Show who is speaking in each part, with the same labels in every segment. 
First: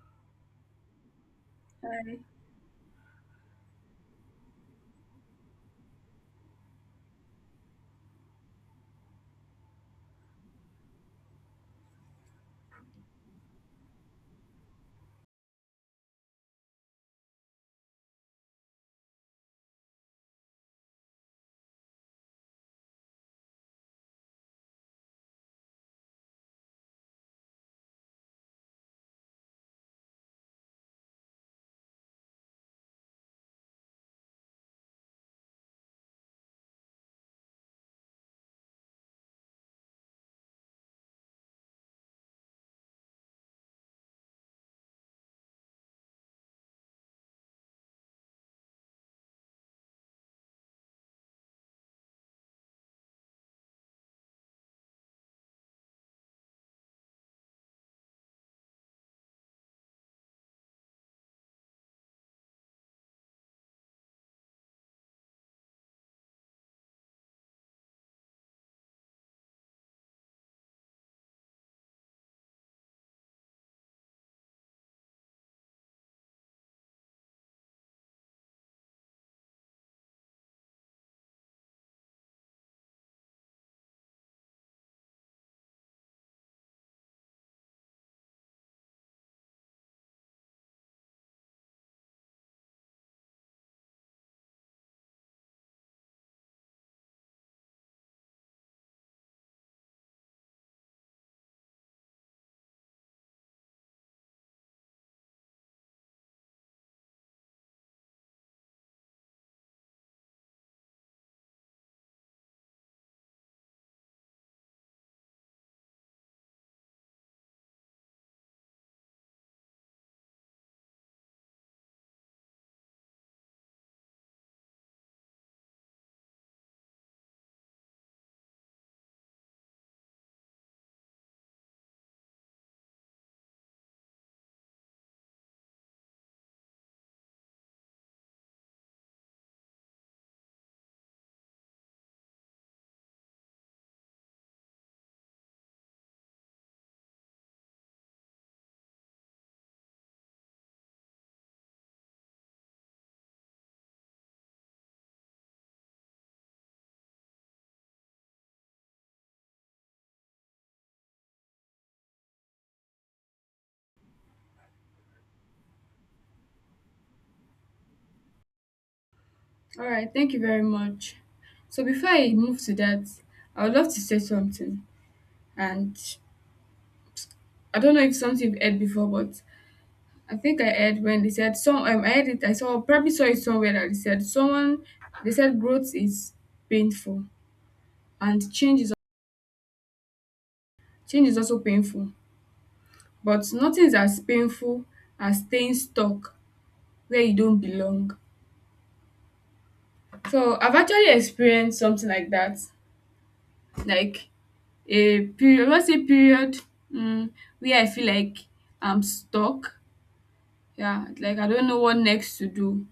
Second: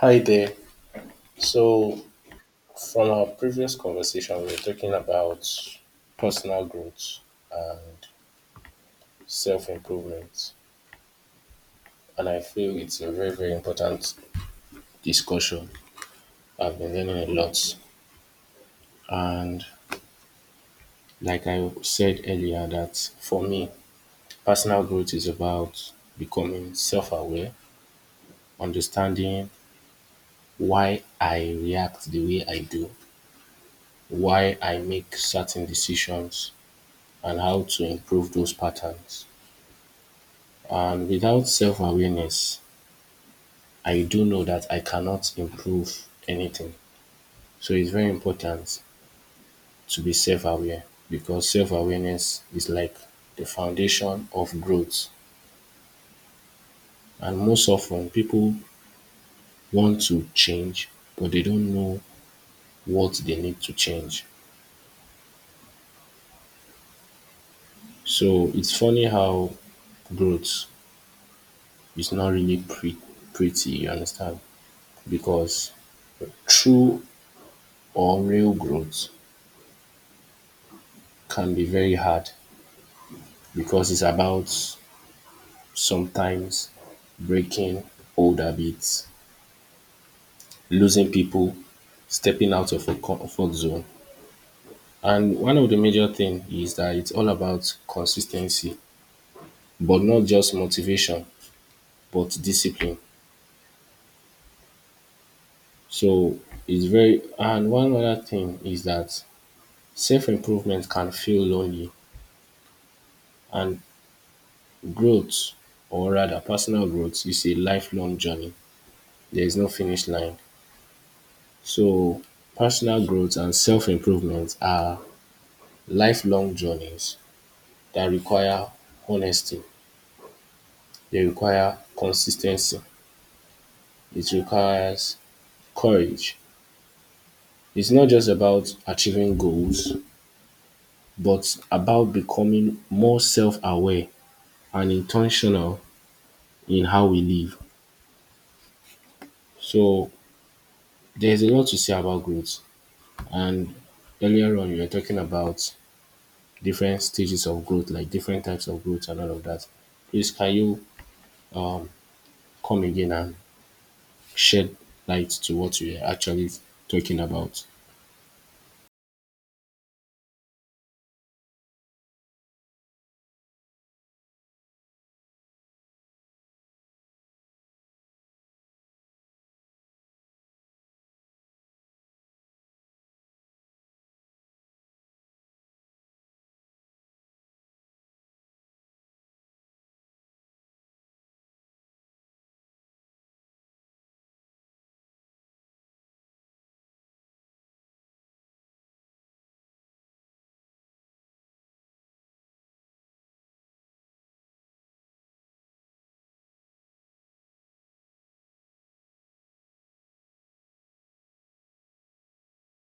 Speaker 1: Hi there. So,
Speaker 2: Hi.
Speaker 1: from our previous conversation, we were talking about personal growth and self improvement. And I feel it's a very, very important discussion. I've been learning a lot. And, like I said earlier, that for me, personal growth is about becoming self aware, understanding why I react the way I do, why I make certain decisions, and how to improve those patterns. And without self awareness, I do know that I cannot improve anything. So it's very important to be self aware because self awareness is like the foundation of growth. And most often, people want to change, but they don't know what they need to change. So it's funny how growth is not really pretty, you understand? Because true or real growth can be very hard because it's about sometimes breaking old habits, losing people, stepping out of a comfort zone. And one of the major thing is that it's all about consistency, but not just motivation, but discipline. So it's very and one other thing is that self-improvement can feel lonely and growth or rather personal growth is a lifelong journey. There is no finish line. So personal growth and self-improvement are lifelong journeys that require honesty, they require consistency. It requires courage. It's not just about achieving goals, but about becoming more self aware and intentional in how we live. So there's a lot to say about growth. And earlier on, you were talking about different stages of growth, like different types of growth and all of that. Please, can you um, come again and shed light to what we are actually talking about.
Speaker 2: All right, thank you very much. So before I move to that, I would love to say something, and I don't know if something you've heard before, but I think I heard when they said some. I heard it. I saw probably saw it somewhere that they said someone. They said growth is painful and change is also painful, but nothing is as painful as staying stuck where you don't belong. So I've actually experienced something like that, like a period, let's say period, um where I feel like I'm stuck. Yeah, like I don't know what next to do.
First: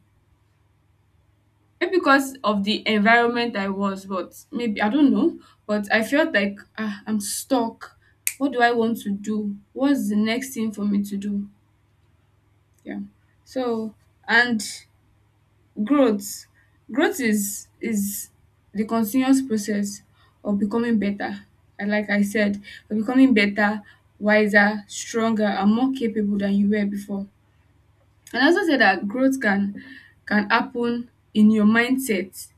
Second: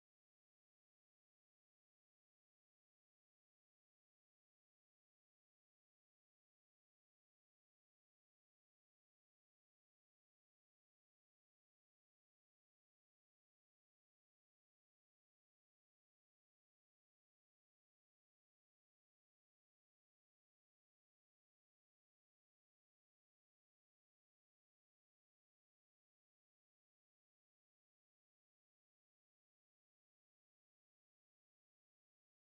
Speaker 2: Maybe because of the environment I was, but maybe I don't know. But I felt like I'm stuck. What do I want to do? What's the next thing for me to do? Yeah. So, and growth. Growth is the continuous process of becoming better. And like I said, of becoming better, wiser, stronger, and more capable than you were before. And I also said that growth can happen in your mindset.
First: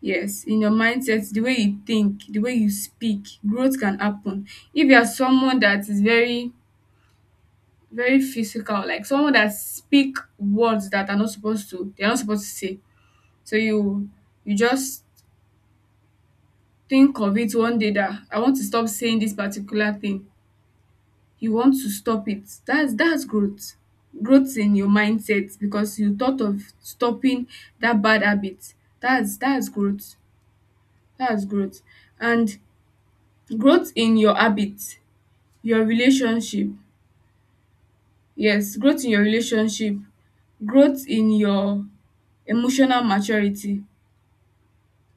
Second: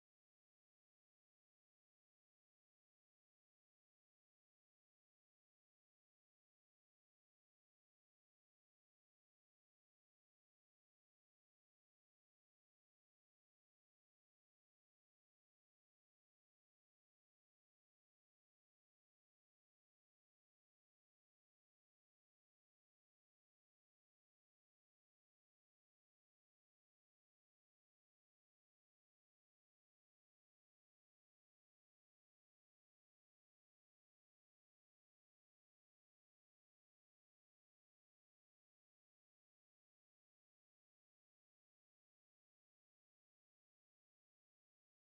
Speaker 2: Yes, in your mindset, the way you think, the way you speak, growth can happen. If you are someone that is very very physical, like someone that speak words that are not supposed to, they are not supposed to say. So you just think of it one day that I want to stop saying this particular thing. You want to stop it. That's growth. Growth in your mindset because you thought of stopping that bad habit. That's growth. That's growth. And growth in your habit, your relationship. Yes, growth in your relationship, growth in your emotional maturity.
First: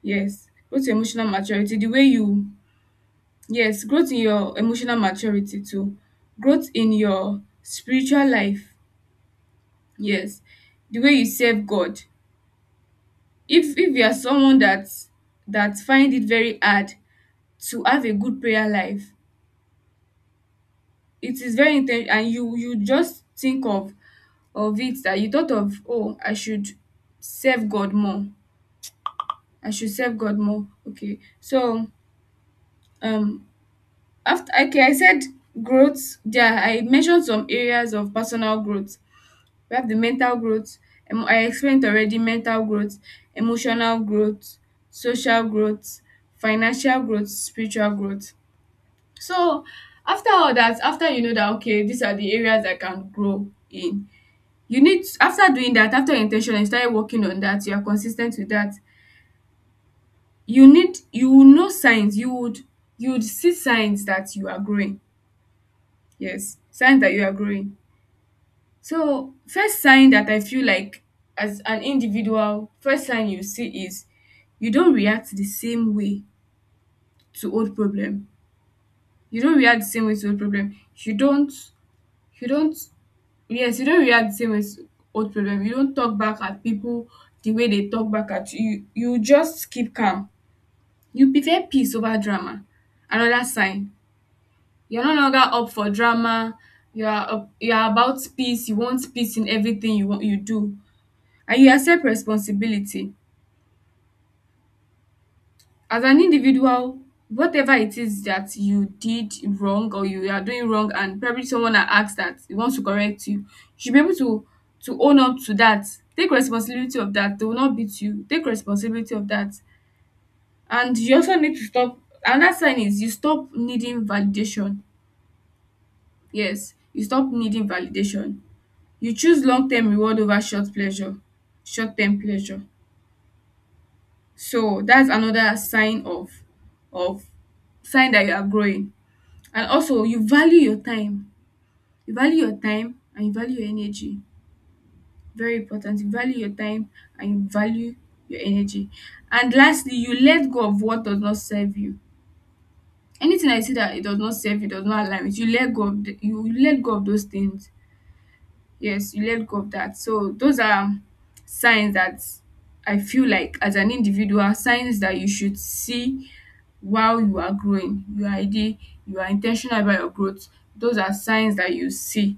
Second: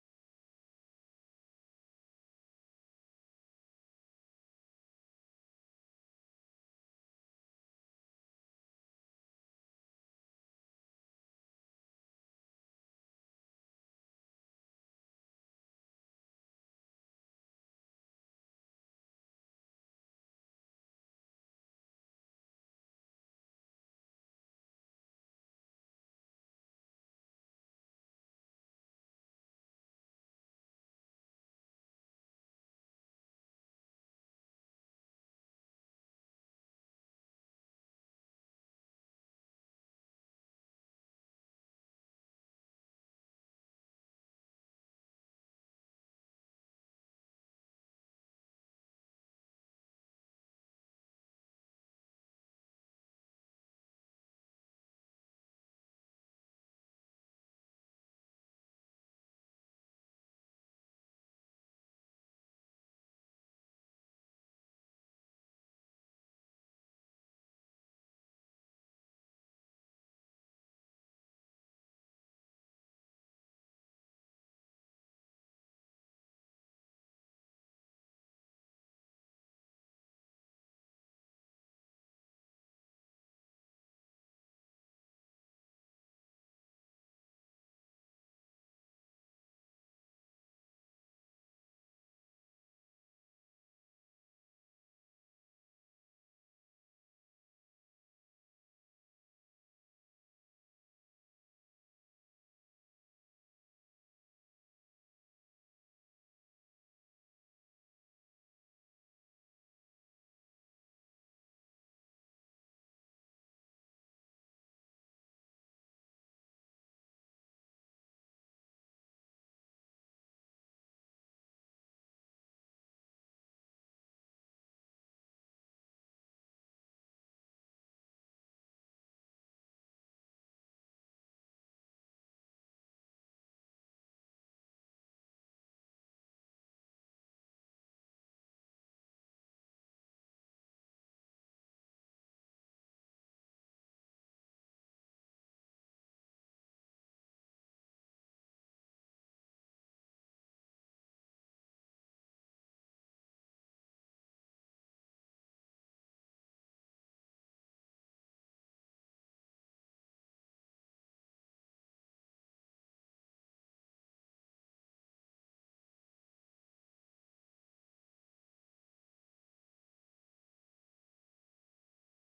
Speaker 2: Yes, growth in emotional maturity. The way you Yes, growth in your emotional maturity too. Growth in your spiritual life. Yes. The way you serve God. If you are someone that find it very hard to have a good prayer life, it is very intense and you just think of it, that you thought of, oh, I should serve God more. I should serve God more. Okay. So um after, okay, I said growth. Yeah, I mentioned some areas of personal growth. We have the mental growth. I explained already mental growth, emotional growth, social growth, financial growth, spiritual growth. So after all that, after you know that okay, these are the areas I can grow in, you need, after doing that, after your intention, you started working on that, you are consistent with that. You will know signs. You would see signs that you are growing. Yes, signs that you are growing. So first sign that I feel like as an individual, first sign you see is you don't react the same way to old problem. You don't react the same way to old problem. You don't yes, you don't react the same way to old problem. You don't talk back at people the way they talk back at you. You just keep calm. You prefer peace over drama. Another sign. You're no longer up for drama. You are up, you are about peace. You want peace in everything you do, and you accept responsibility. As an individual, whatever it is that you did wrong or you are doing wrong, and probably someone that asks that he wants to correct you, you should be able to own up to that. Take responsibility of that. They will not beat you. Take responsibility of that. And you also need to stop Another sign is you stop needing validation. Yes, you stop needing validation. You choose long term reward over short term pleasure. So that's another sign of of sign that you are growing. And also you value your time. You value your time and you value your energy. Very important. You value your time and you value your energy. And lastly, you let go of what does not serve you. Anything I see that it does not serve you, does not align with you, let go of the, you let go of those things. Yes, you let go of that. So those are signs that I feel like as an individual, signs that you should see while you are growing, you are intentional about your growth. Those are signs that you see.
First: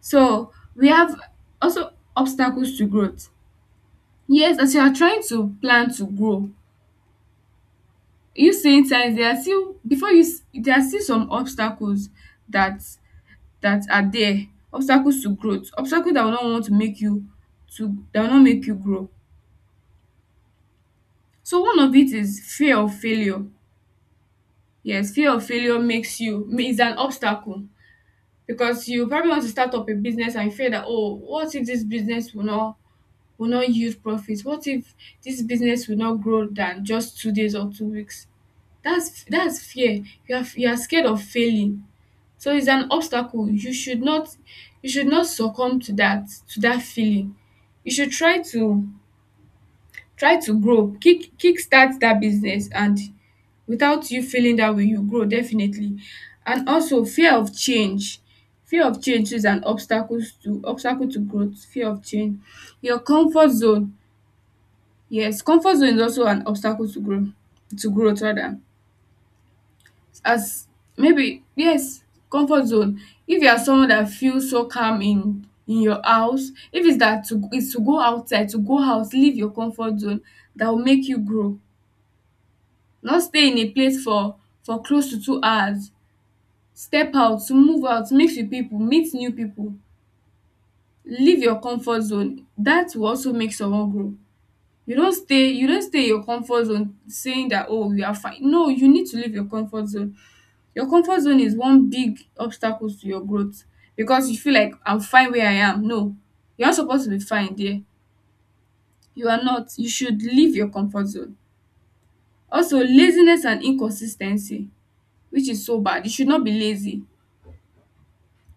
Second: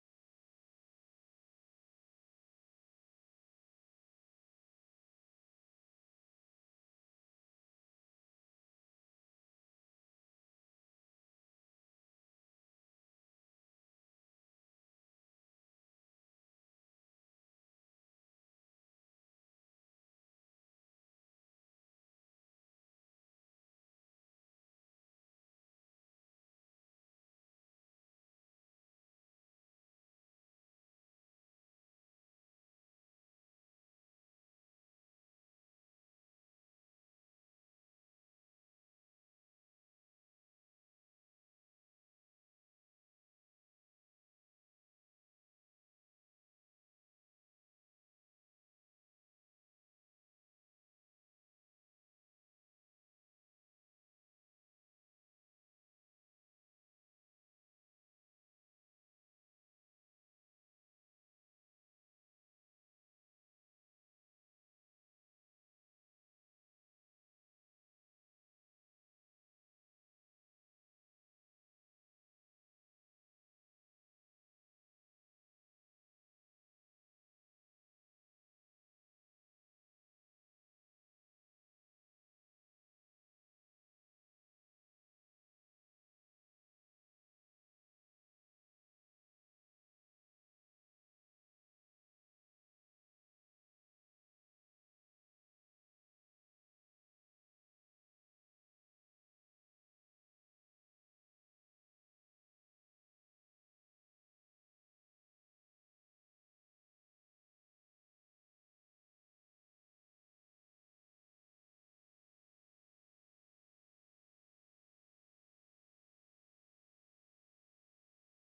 Speaker 2: So we have also obstacles to growth. Yes, as you are trying to plan to grow, you seeing signs, there are still there are still some obstacles that that are there. Obstacles to growth, obstacles that will not want to make you to that will not make you grow. So one of it is fear of failure. Yes, fear of failure makes you is an obstacle, because you probably want to start up a business and fear that, oh, what if this business will not yield profits, what if this business will not grow than just 2 days or 2 weeks. That's fear. You are scared of failing. So it's an obstacle. You should not succumb to that, to that feeling. You should try to grow. Kick start that business, and without you feeling that way, you grow definitely. And also fear of change. Fear of change is an obstacle to growth. Fear of change. Your comfort zone. Yes, comfort zone is also an obstacle to growth rather. As, maybe, yes, comfort zone. If you are someone that feels so calm in your house, if it's that to, it's to go outside, to go out, leave your comfort zone, that will make you grow. No, stay in a place for close to 2 hours. Step out, move out, mix with people, meet new people. Leave your comfort zone. That will also make someone grow. You don't stay in your comfort zone saying that “oh, you are fine”. No, you need to leave your comfort zone. Your comfort zone is one big obstacle to your growth because you feel like “I'm fine where I am”. No, you're not supposed to be fine there. You are not. You should leave your comfort zone. Also, laziness and inconsistency, which is so bad. You should not be lazy.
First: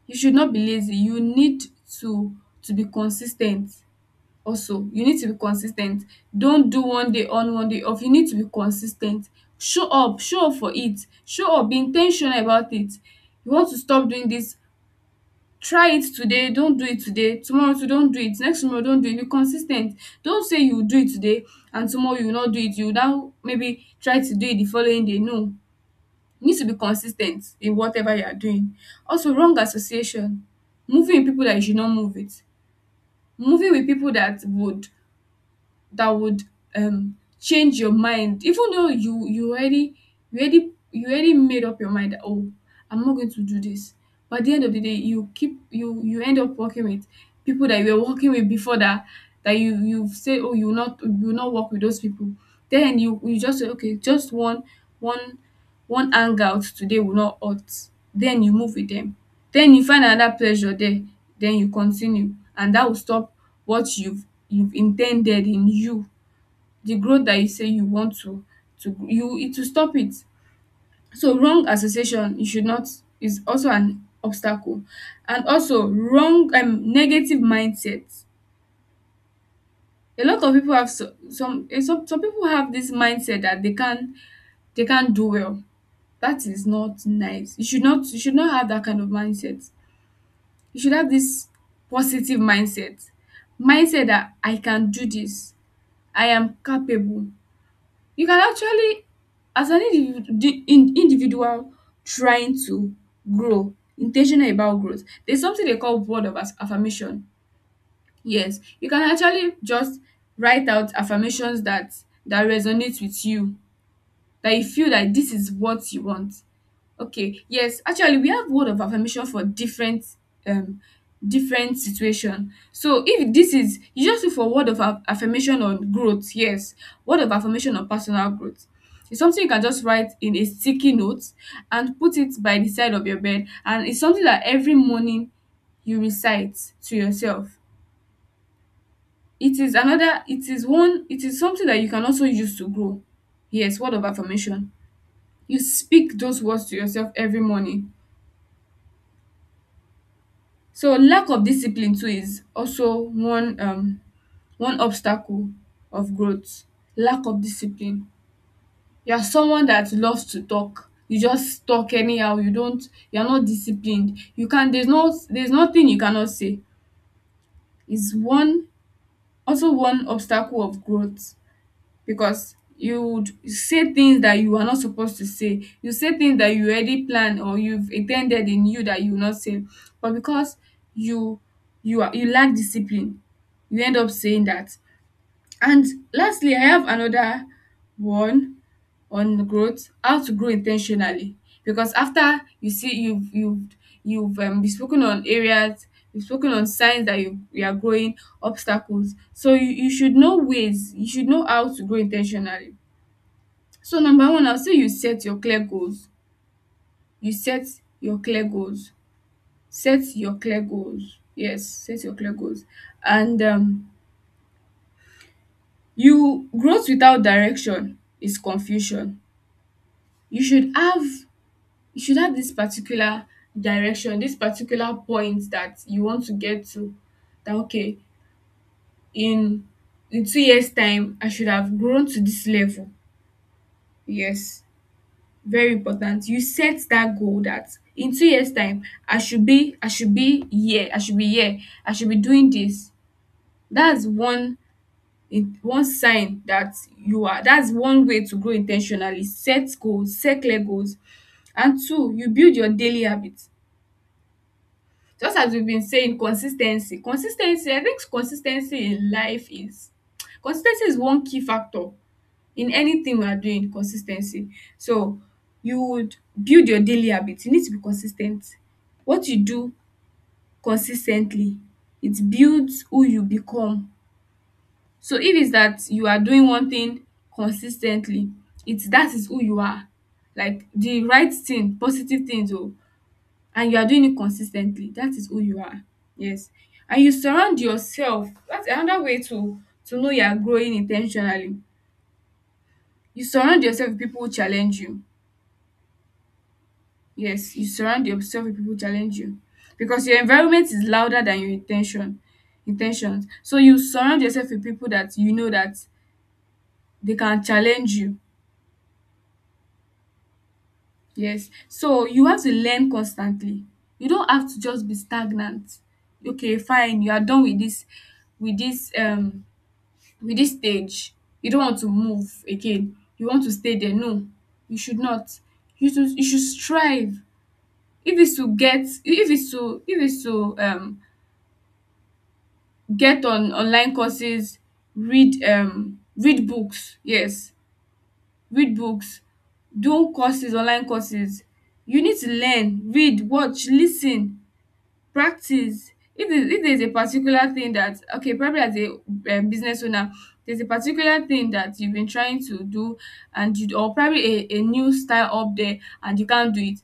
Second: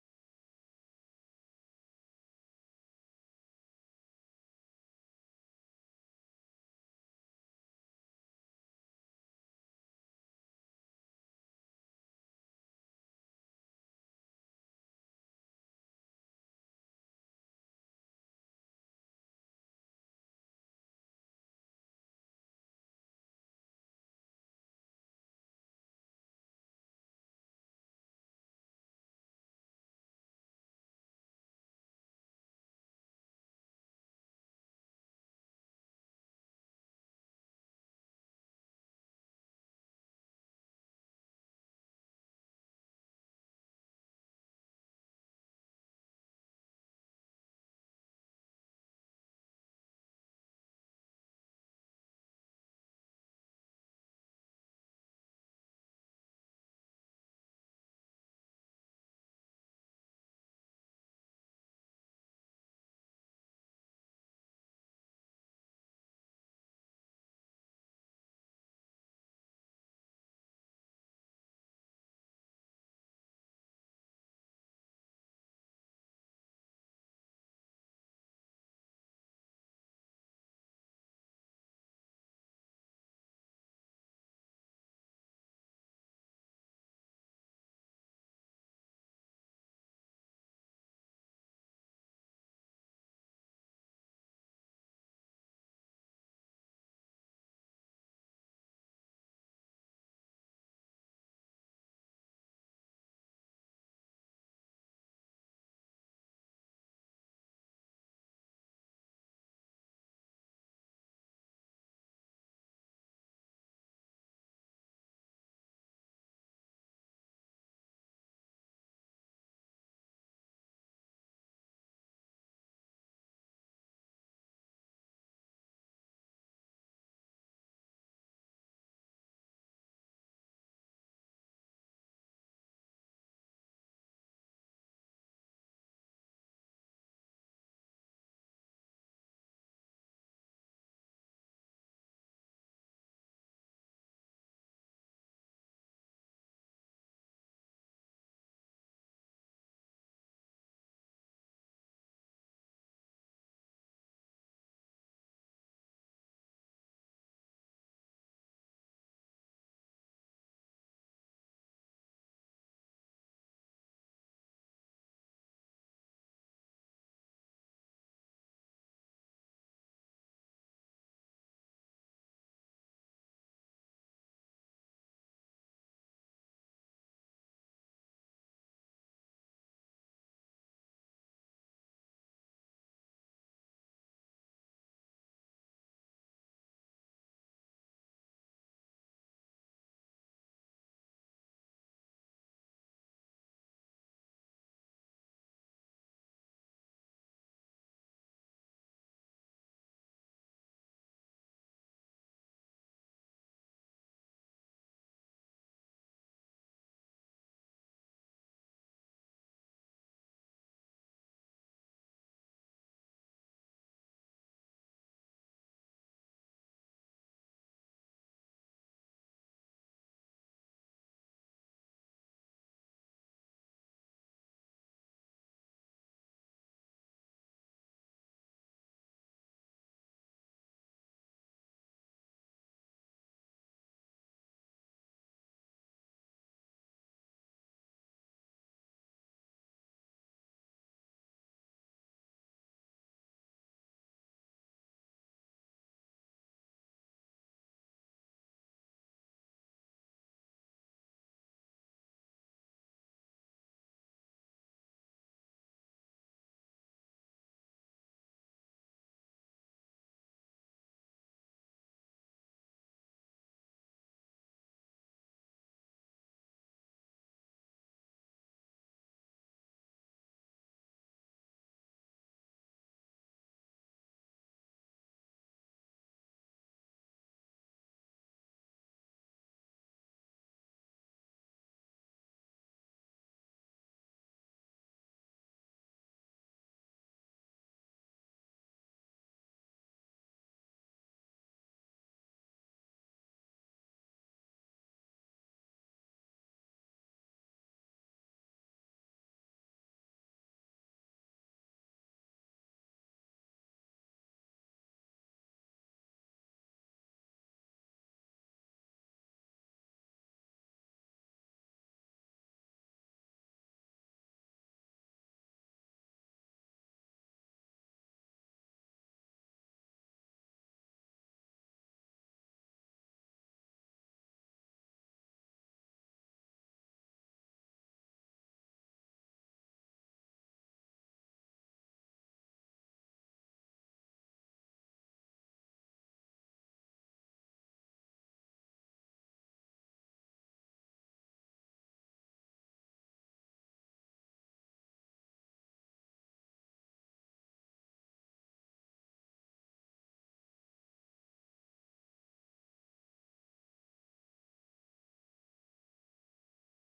Speaker 2: You should not be lazy. You need to to be consis ten t. Also, you need to be consis ten t. Don't do one day on, one day off. You need to be consis ten t. Show up for it. Show up. Be in ten tional about it. You want to stop doing this. Try it today. Don't do it today, tomorrow too. Don't do it next tomorrow. Don't do it. Be consis ten t. Don't say you will do it today and tomorrow you will not do it. You will now maybe try to do it the following day. No. You need to be consistent in whatever you are doing. Also, wrong association. Moving with people that you should not move with. Moving with people that would change your mind, even though you already you already you already made up your mind that, oh, I'm not going to do this, but at the end of the day, you keep you you end up working with people that you were working with before, that you say, oh, you will not work with those people, then you just say, okay, just one one hangout today will not hurt, then you move with them. Then you find another pleasure there, then you continue, and that will stop what you've intended in you. The growth that you say you want to, you, it will stop it. So wrong association, you should not, is also an obstacle. And also wrong, negative mindset. A lot of people have so, some eh, some people have this mindset that they can't do well. That is not nice. You should not have that kind of mindset. You should have this positive mindset that I can do this. I am capable. You can actually, as an individual trying to grow, intentional about growth, there's something they call word of affirmation. Yes, you can actually just write out affirmations that resonates with you, that you feel that this is what you want. Okay, yes, actually we have word of affirmation for different um different situation. So if this is, you just look for word of affirmation on growth, yes, word of affirmation on personal growth. It's something you can just write in a sticky note and put it by the side of your bed, and it's something that every morning you recite to yourself. It is another it is one it is something that you can also use to grow. Yes, word of affirmation. You speak those words to yourself every morning. So lack of discipline too is also one obstacle of growth. Lack of discipline. You are someone that loves to talk. You just talk anyhow. You are not disciplined. You can there's nothing you cannot say. Is one also one obstacle of growth, because you would say things that you are not supposed to say. You say things that you already planned or you've intended in you that you will not say. But because you you lack discipline, you end up saying that. And lastly, I have another one on growth, how to grow intentionally. Because after you see you've been spoken on areas, you've spoken on signs that you are growing obstacles. So you should know ways, you should know how to grow intentionally. So number one, I'll say you set your clear goals. You set your clear goals. Set your clear goals. Yes, set your clear goals. And you growth without direction is confusion. you should have you should have this particular direction, this particular point that you want to get to, that okay, in in 2 years time I should have grown to this level. Yes, very important you set that goal, that in 2 years time I should be here, I should be here, I should be doing this. That's one in one sign that you are, that's one way to grow intentionally. Set goals, set clear goals. And two, you build your daily habit. Just as we've been saying, consistency, consistency. I think consistency in life is, consistency is one key factor in anything we are doing. Consistency. So you would build your daily habits. You need to be consistent. What you do consistently, it builds who you become. So if it's that you are doing one thing consistently, it's that is who you are. Like the right thing, positive things. Oh, and you are doing it consistently, that is who you are. Yes. And you surround yourself, that's another way to know you are growing intentionally. You surround yourself with people who challenge you. Yes, you surround yourself with people who challenge you, because your environment is louder than your intentions. So you surround yourself with people that you know that they can challenge you. Yes, so you have to learn constantly. You don't have to just be stagnant. Okay, fine, you are done with this, with this with this stage. You don't want to move again, you want to stay there. No, you should not, you should strive. If is to get, if is to, if is to get on online courses, read, read books. Yes, read books, do courses, online courses. You need to learn, read, watch, listen. Practice. If there's a particular thing that okay, probably as a business owner, there's a particular thing that you've been trying to do and you, or probably a new style up there and you can't do it,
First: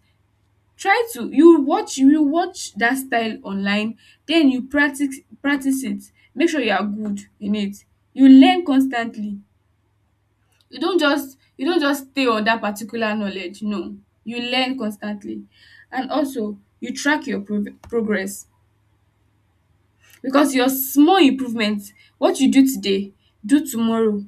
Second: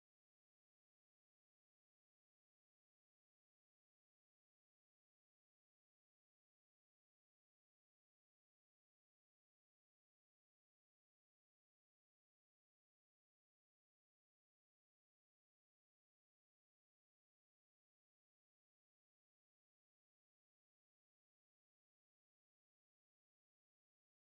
Speaker 2: try to, you watch that style online, then you practice, practice it, make sure you are good in it. You learn constantly. You don't just stay on that particular knowledge. No, you learn constantly. And also you track your progress, because your small improvement, what you do today, do tomorrow,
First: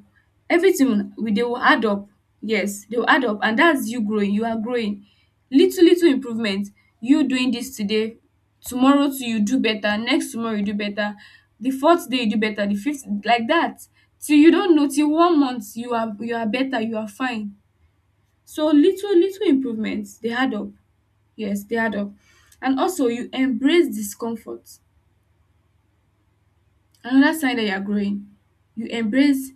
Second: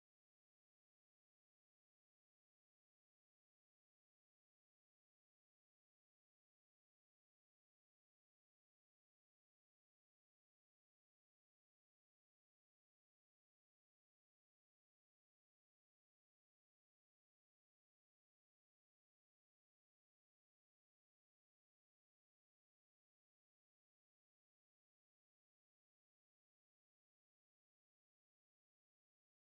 Speaker 2: everything will dey will add up. Yes, they will add up, and that's you growing, you are growing. Little little improvement, you doing this today, tomorrow too you do better, next tomorrow you do better, the fourth day you do better, the fifth, like that, till you don know, till 1 month you are, you are better, you are fine. So little little improvements, they add up. Yes, they add up. And also you embrace discomfort. Another sign that you are growing, you embrace,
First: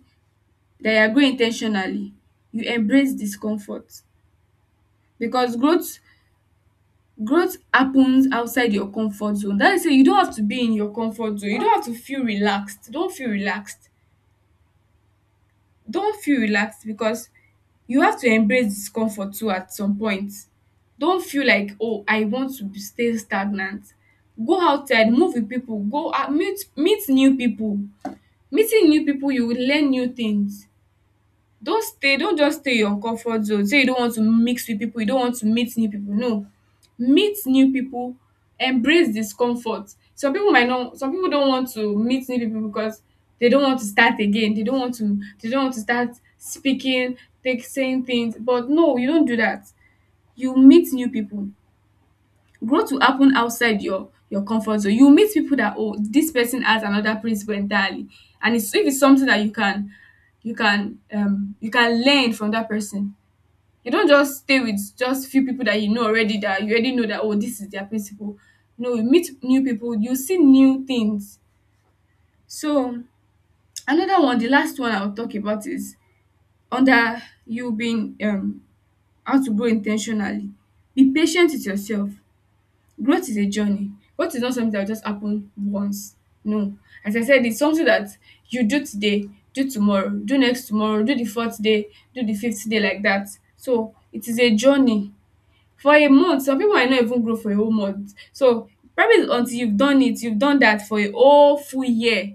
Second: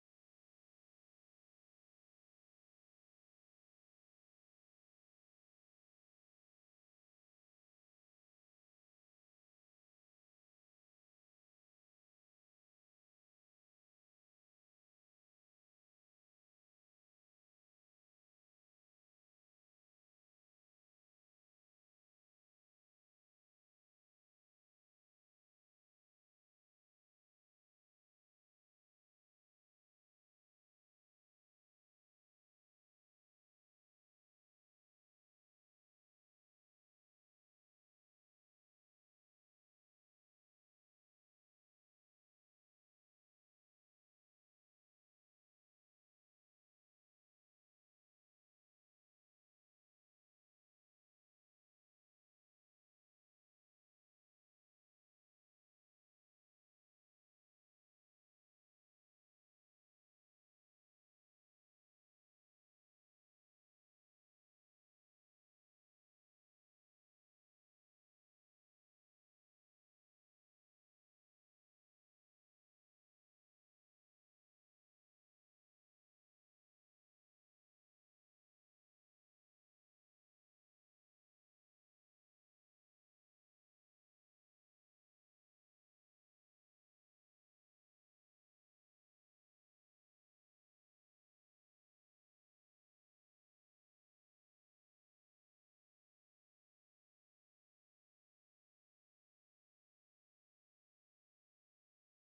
Speaker 2: that you are growing in. You embrace discomfort, because growth happens outside your comfort zone. That is say you don't have to be in your comfort zone. You don't have to feel relaxed. Don't feel relaxed. Don't feel relaxed, because you have to embrace discomfort too at some point. Don't feel like, oh, I want to be- stay stagnant. Go outside, move with people, go out, meet new people. Meeting new people, you will learn new things. Don't just stay in your comfort zone, say you don't want to mix with people, you don't want to meet new people, no. Meet new people, embrace discomfort. Some people might not, some people don't want to meet new people, because they don't want to start again. They don't want to start speaking, take saying things. But no, you don't do that. You meet new people. Growth will happen outside your comfort zone. You meet people that, oh, this person has another principle entirely, and it's, if it's something that you can, you can learn from that person. You don't just stay with just few people that you know already, that you already know, that oh, this is their principle. No, you meet new people, you see new things. So another one, the last one I'll talk about is under you being, how to grow intentionally. Be patient with yourself. Growth is a journey. Growth is not something that will just happen once. No. As I said, it's something that you do today, do tomorrow, do next tomorrow, do the fourth day, do the fifth day, like that. So it is a journey. For a month, some people might not even grow for a whole month. So probably until you've done it, you've done that for a whole full year.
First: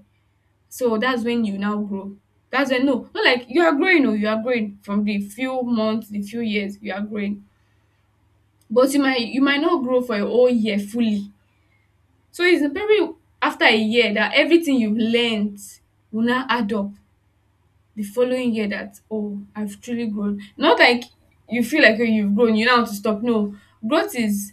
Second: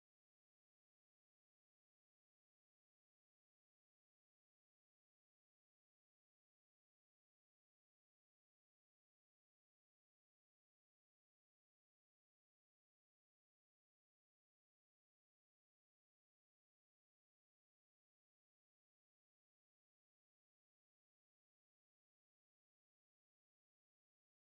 Speaker 2: So that's when you now grow. That's when, no, not like you are growing, oh, you are growing from the few months, the few years you are growing. But you might not grow for a whole year fully. So it's probably after a year that everything you've learned will now add up the following year, that, oh, I've truly grown. Not like you feel like, oh, you've grown, you now want to stop. No, growth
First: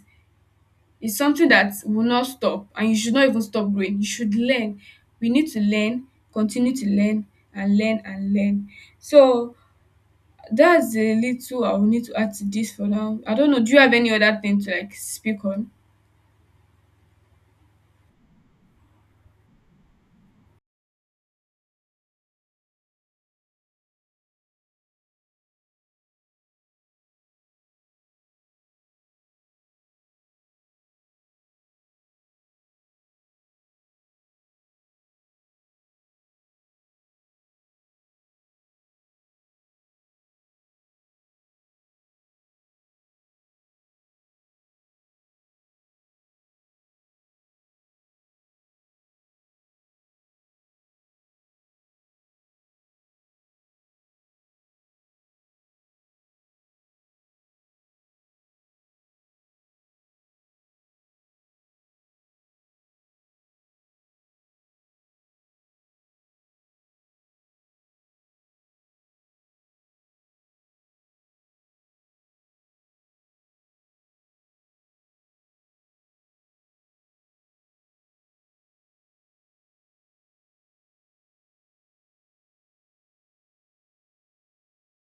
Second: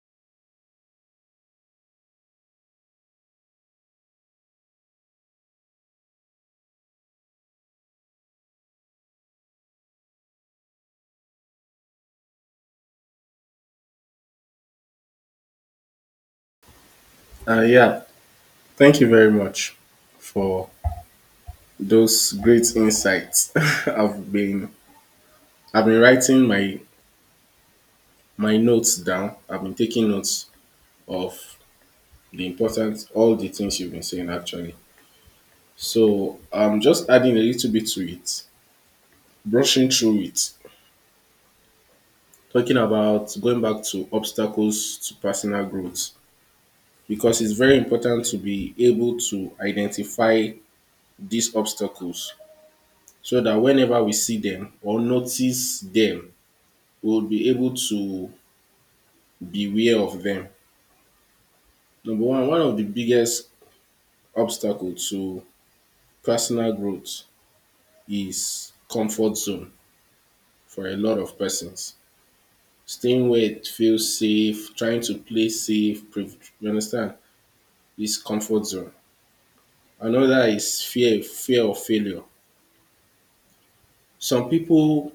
Speaker 2: is something that will not stop, and you should not even stop growing. You should learn. We need to learn, continue to learn, and learn and learn. So that's a little I will need to add to this for now. I don't know. Do you have any other thing to like speak on?
Speaker 1: Yeah, thank you very much for those great insights. I've been I've been writing my notes down. I've been taking notes of the important all the things you've been saying actually. So I'm just adding a little bit to it, brushing through it, talking about going back to obstacles to personal growth because it's very important to be able to identify these obstacles so that whenever we see them or notice them, we will be able to beware of them. Number one, one of the biggest obstacles to personal growth is comfort zone for a lot of persons. Staying where it feels safe, trying to play safe, you understand, is comfort zone. Another is fear, fear of failure. Some people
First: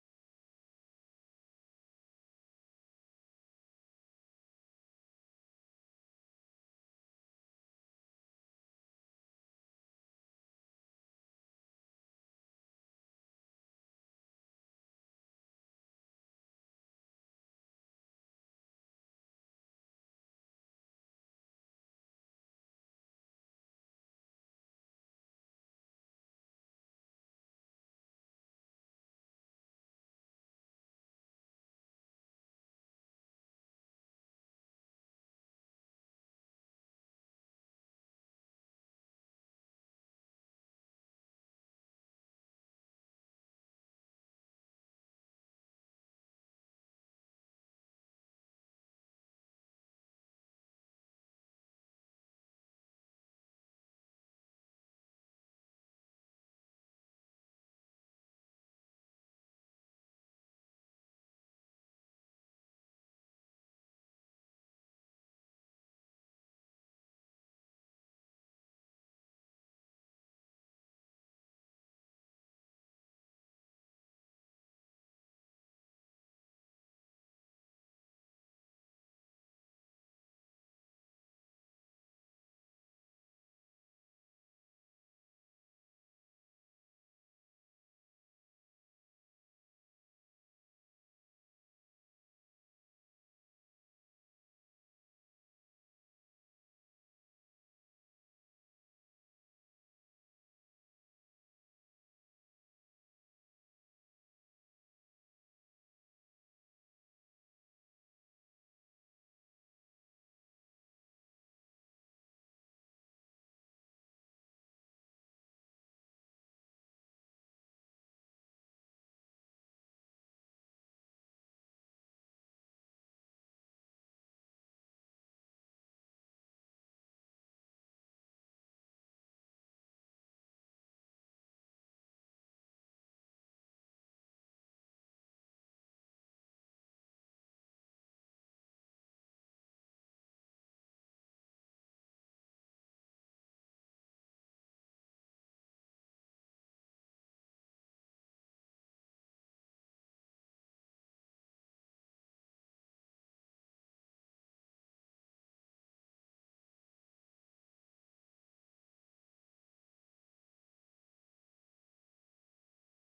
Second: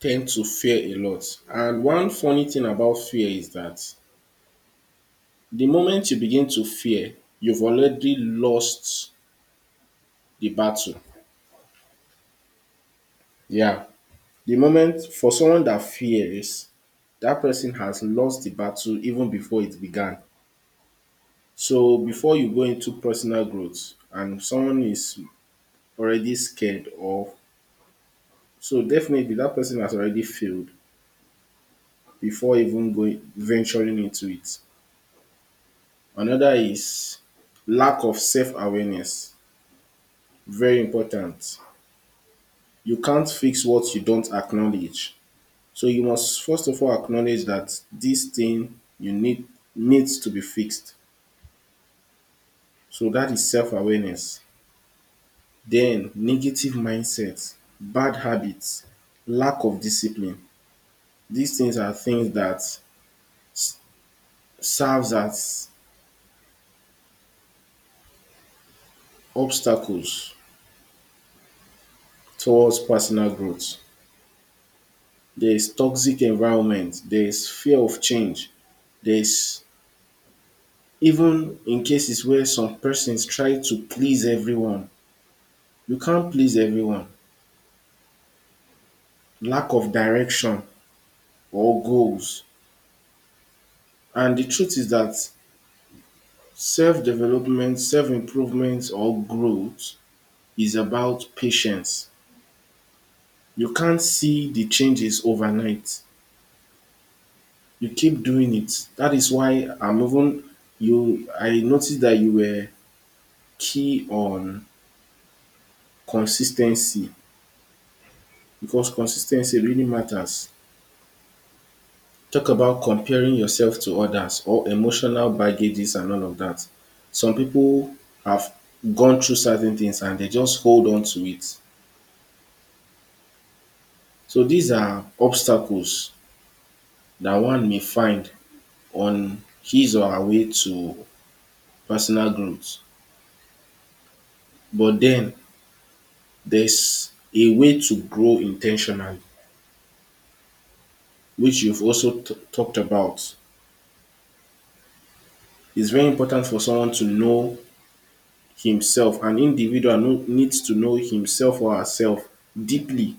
Speaker 1: tend to fear a lot. And one funny thing about fear is that the moment you begin to fear, you've already lost the battle. Yeah. The moment for someone that fears, that person has lost the battle even before it began. So before you go into personal growth and someone is already scared or so definitely that person has already failed before even going venturing into it. Another is lack of self-awareness. Very important. You can't fix what you don't acknowledge. So you must first of all acknowledge that this thing you need needs to be fixed. So that is self-awareness. Then negative mindsets, bad habits, lack of discipline. These things are things that serves as obstacles towards personal growth. There is toxic environment, there is fear of change, there is even in cases where some persons try to please everyone. You can't please everyone. Lack of direction or goals. And the truth is that self development, self improvement, or growth is about patience. You can't see the changes overnight. You keep doing it. That is why I'm even you. I noticed that you were key on consistency because consistency really matters. Talk about comparing yourself to others or emotional baggages and all of that. Some people have gone through certain things and they just hold on to it. So these are obstacles that one may find on his or her way to personal growth. But then there's a way to grow intentionally, which you've also talked about. It's very important for someone to know himself. An individual needs to know himself or herself deeply.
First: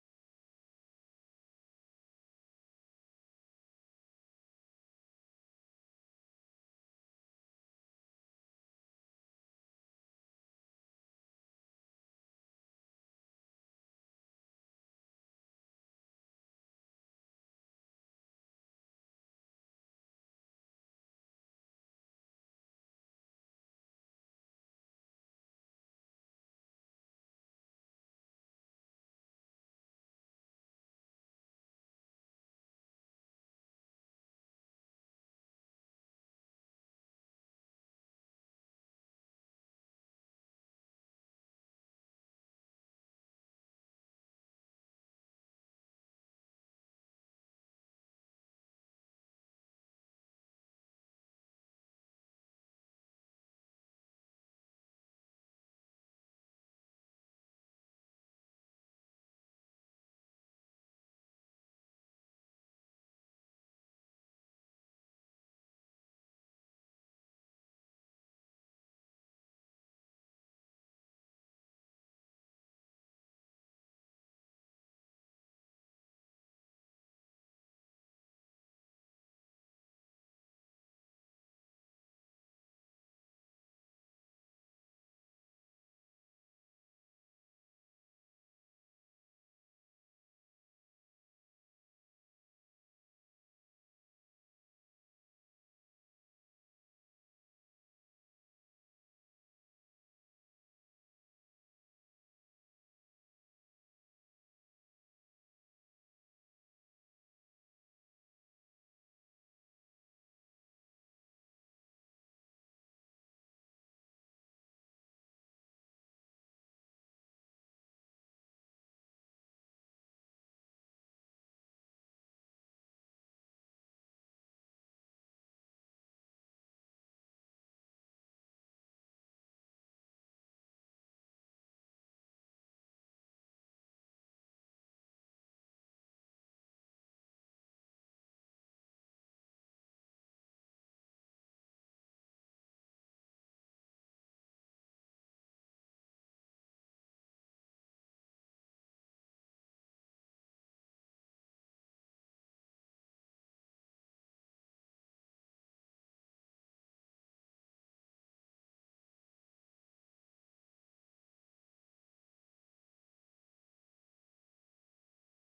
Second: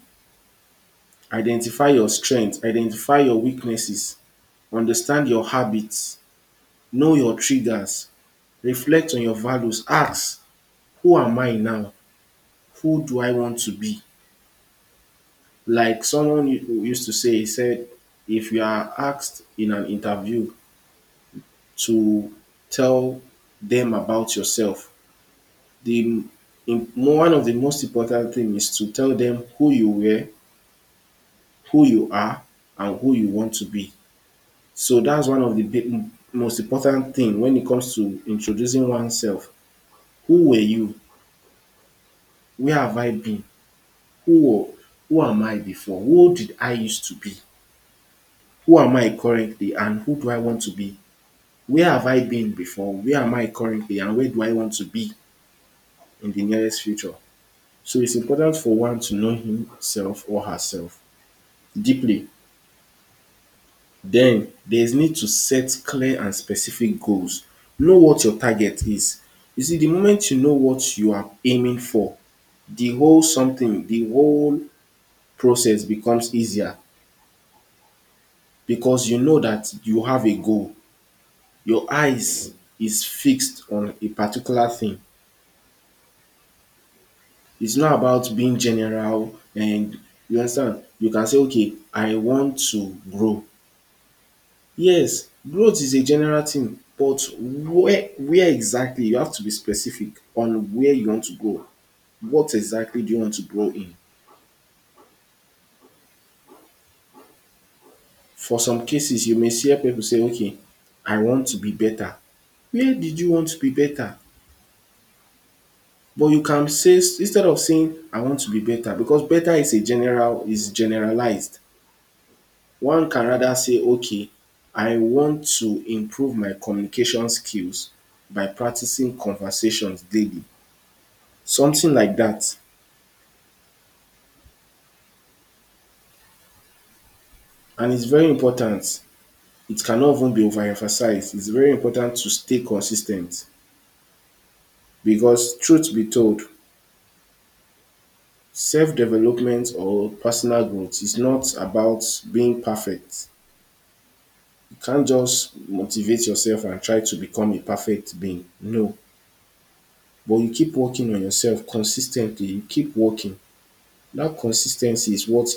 Speaker 1: Identify your strengths, identify your weaknesses, understand your habits, know your triggers, reflect on your values, ask, who am I now? Who do I want to be? Like someone who used to say, he said, if you are asked in an interview to tell them about yourself, the one of the most important thing is to tell them who you were, who you are, and who you want to be. So that's one of the most important thing when it comes to introducing oneself. Who were you? Where have I been? Who who am I before? Who did I used to be? Who am I currently and who do I want to be? Where have I been before? Where am I currently and where do I want to be in the nearest future? So it's important for one to know himself or herself deeply. Then there's need to set clear and specific goals. Know what your target is. You see, the moment you know what you are aiming for, the whole process becomes easier because you know that you have a goal. Your eyes is fixed on a particular thing. It's not about being general and you understand. You can say okay I want to grow. Yes, growth is a general thing but where exactly you have to be specific on where you want to grow. What exactly do you want to grow in? For some cases you may hear pipu say okay I want to be better. Where did you want to be better? But you can say instead of saying I want to be better because better is generalized. One can rather say okay I want to improve my communication skills by practicing conversations daily. Something like that, and it's very important. It cannot even be overemphasized. It's very important to stay consistent because truth be told self development or personal growth is not about being perfect. Can't just motivate yourself and try to become a perfect being. No. But you keep working on yourself consistently. You keep working. That consistency is what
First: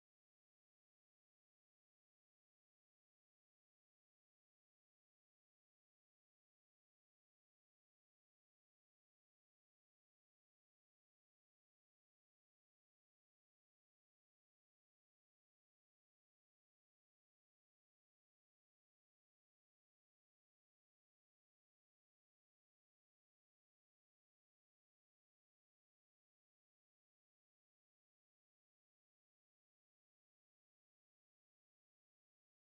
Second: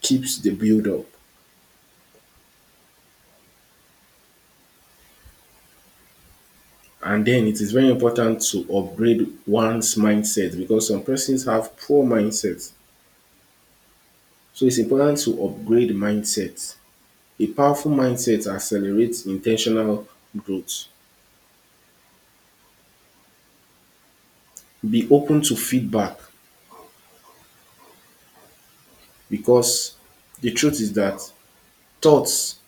Speaker 1: keeps the build up. And then it is very important to upgrade one's mindset because some persons have poor mindsets. So it's important to upgrade mindsets. A powerful mindset accelerates intentional growth. Be open to feedback because the truth is that thoughts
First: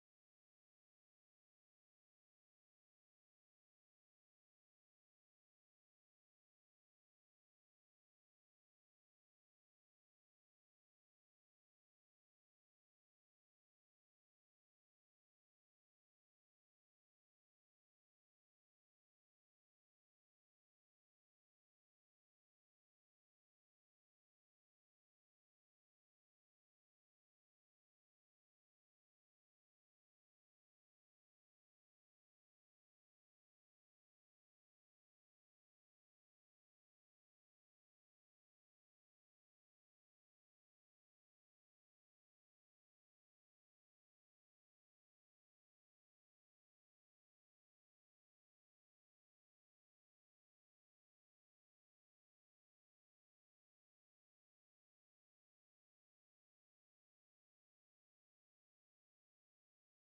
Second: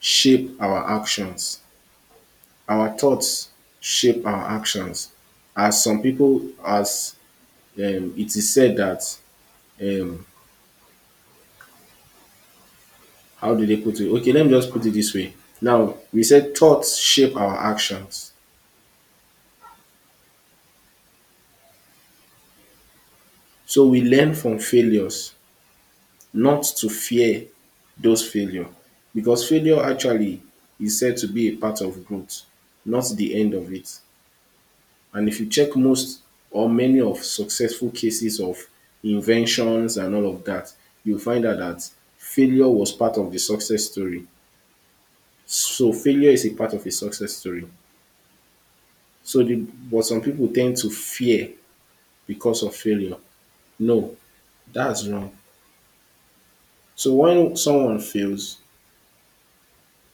Speaker 1: shape our actions. Our thoughts shape our actions as some people as it is said that um, how do they put it? Okay, let me just put it this way. Now we said thoughts shape our actions, so we learn from failures, not to fear those failure, because failure actually is said to be a part of growth, not the end of it. And if you check most or many of successful cases of inventions and all of that, you'll find out that failure was part of the success story. So failure is a part of a success story. So the but some people tend to fear because of failure. No, that's wrong. So when someone fails,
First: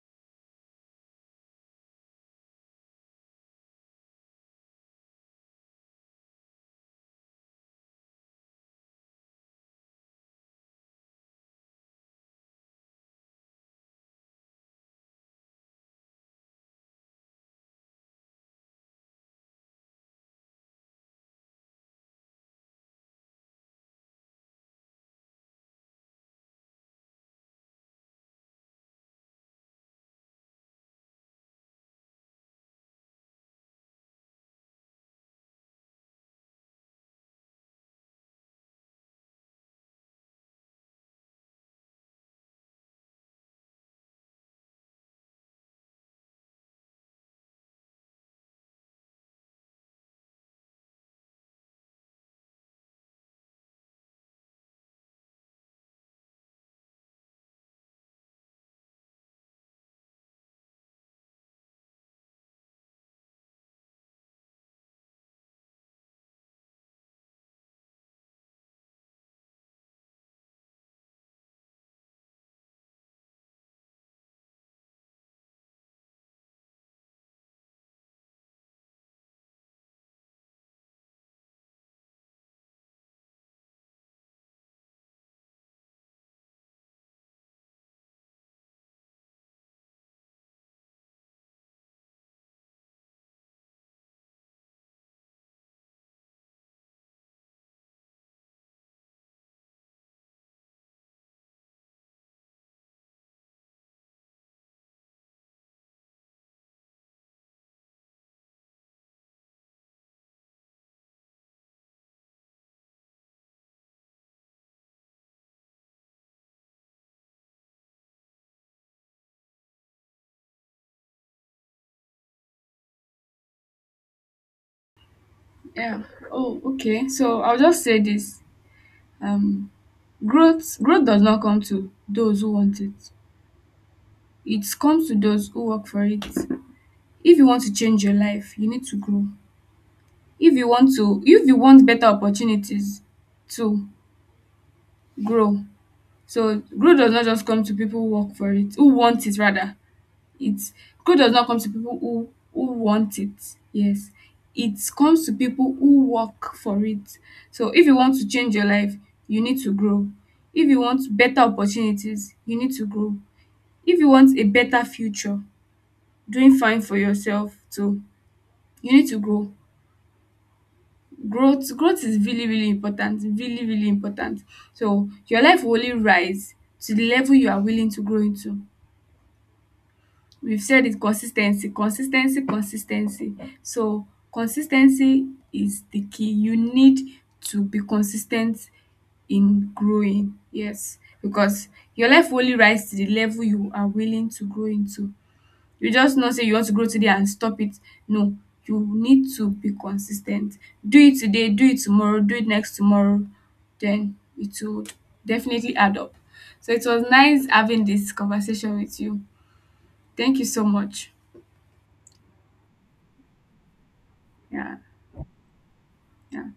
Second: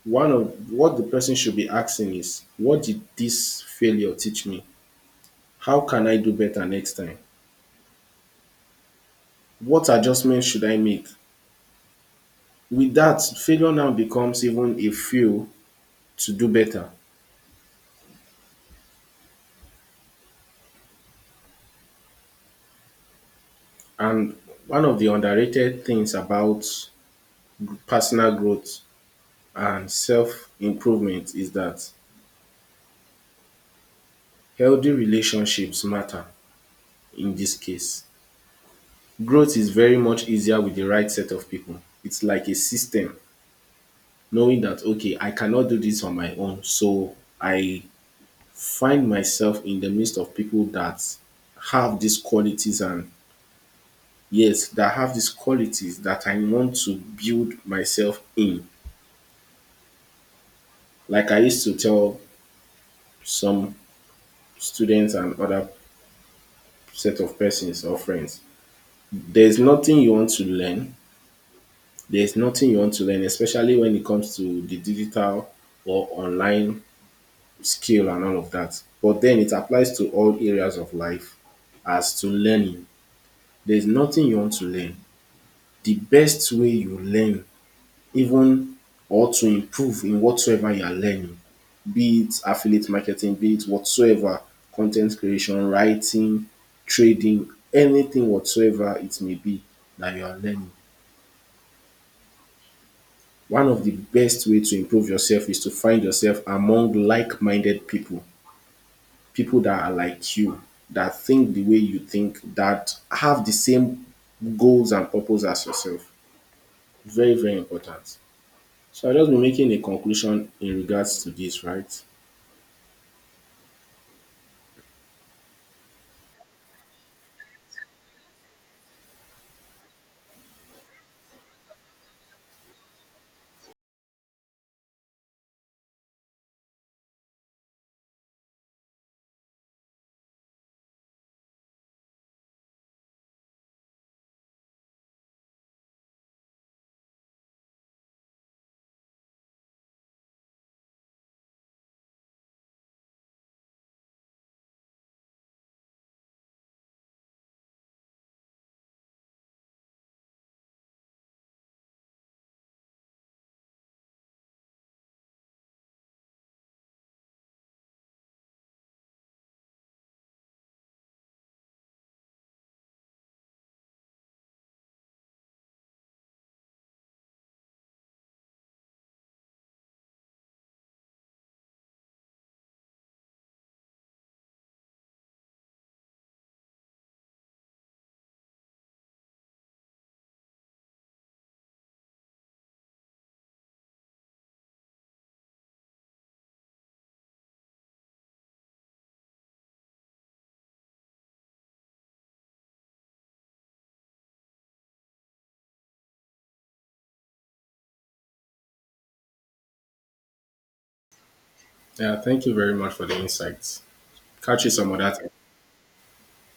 Speaker 1: one of what the person should be asking is, what did this failure teach me? How can I do better next time? What adjustments should I make? With that failure now becomes even a fuel to do better. And one of the underrated things about personal growth and self improvement is that healthy relationships matter in this case. Growth is very much easier with the right set of people. It's like a system, knowing that, okay, I cannot do this on my own. So I find myself in the midst of people that have these qualities and yes, that have these qualities that I want to build myself in. Like I used to tell some students and other set of persons or friends, there's nothing you want to learn. There's nothing you want to learn, especially when it comes to the digital or online skill and all of that. But then it applies to all areas of life as to learning. There's nothing you want to learn. The best way you learn, even or to improve in whatsoever you are learning, be it affiliate marketing, be it whatsoever, content creation, writing, trading, anything whatsoever it may be that you are learning. One of the best way to improve yourself is to find yourself among like-minded people, people that are like you, that think the way you think, that have the same goals and purpose as yourself. Very, very important. So I'll just be making a conclusion in regards to this, right?
Speaker 2: Yeah. Oh, okay. So I'll just say this. Um Growth does not come to those who want it. It comes to those who work for it. If you want to change your life, you need to grow. If you want to, if you want better opportunities to grow. So growth does not just come to people who work for it, who want it rather. It's, growth does not come to people who want it. Yes. It comes to people who work for it. So if you want to change your life, you need to grow. If you want better opportunities, you need to grow. If you want a better future, doing fine for yourself too, you need to grow. Growth is really really important, really really important. So your life will only rise to the level you are willing to grow into. We've said it, consistency, consistency, consistency. So consistency is the key. You need to be consistent in growing. Yes, because your life will only rise to the level you are willing to grow into. You just not say you want to grow today and stop it. No, you need to be consistent. Do it today, do it tomorrow, do it next tomorrow, then it would definitely add up. So it was nice having this conversation with you. Thank you so much.
Speaker 1: Yeah, thank you very much for the insights. Catch you
Speaker 2: Yeah.
Speaker 1: some other time.
Speaker 2: Yeah.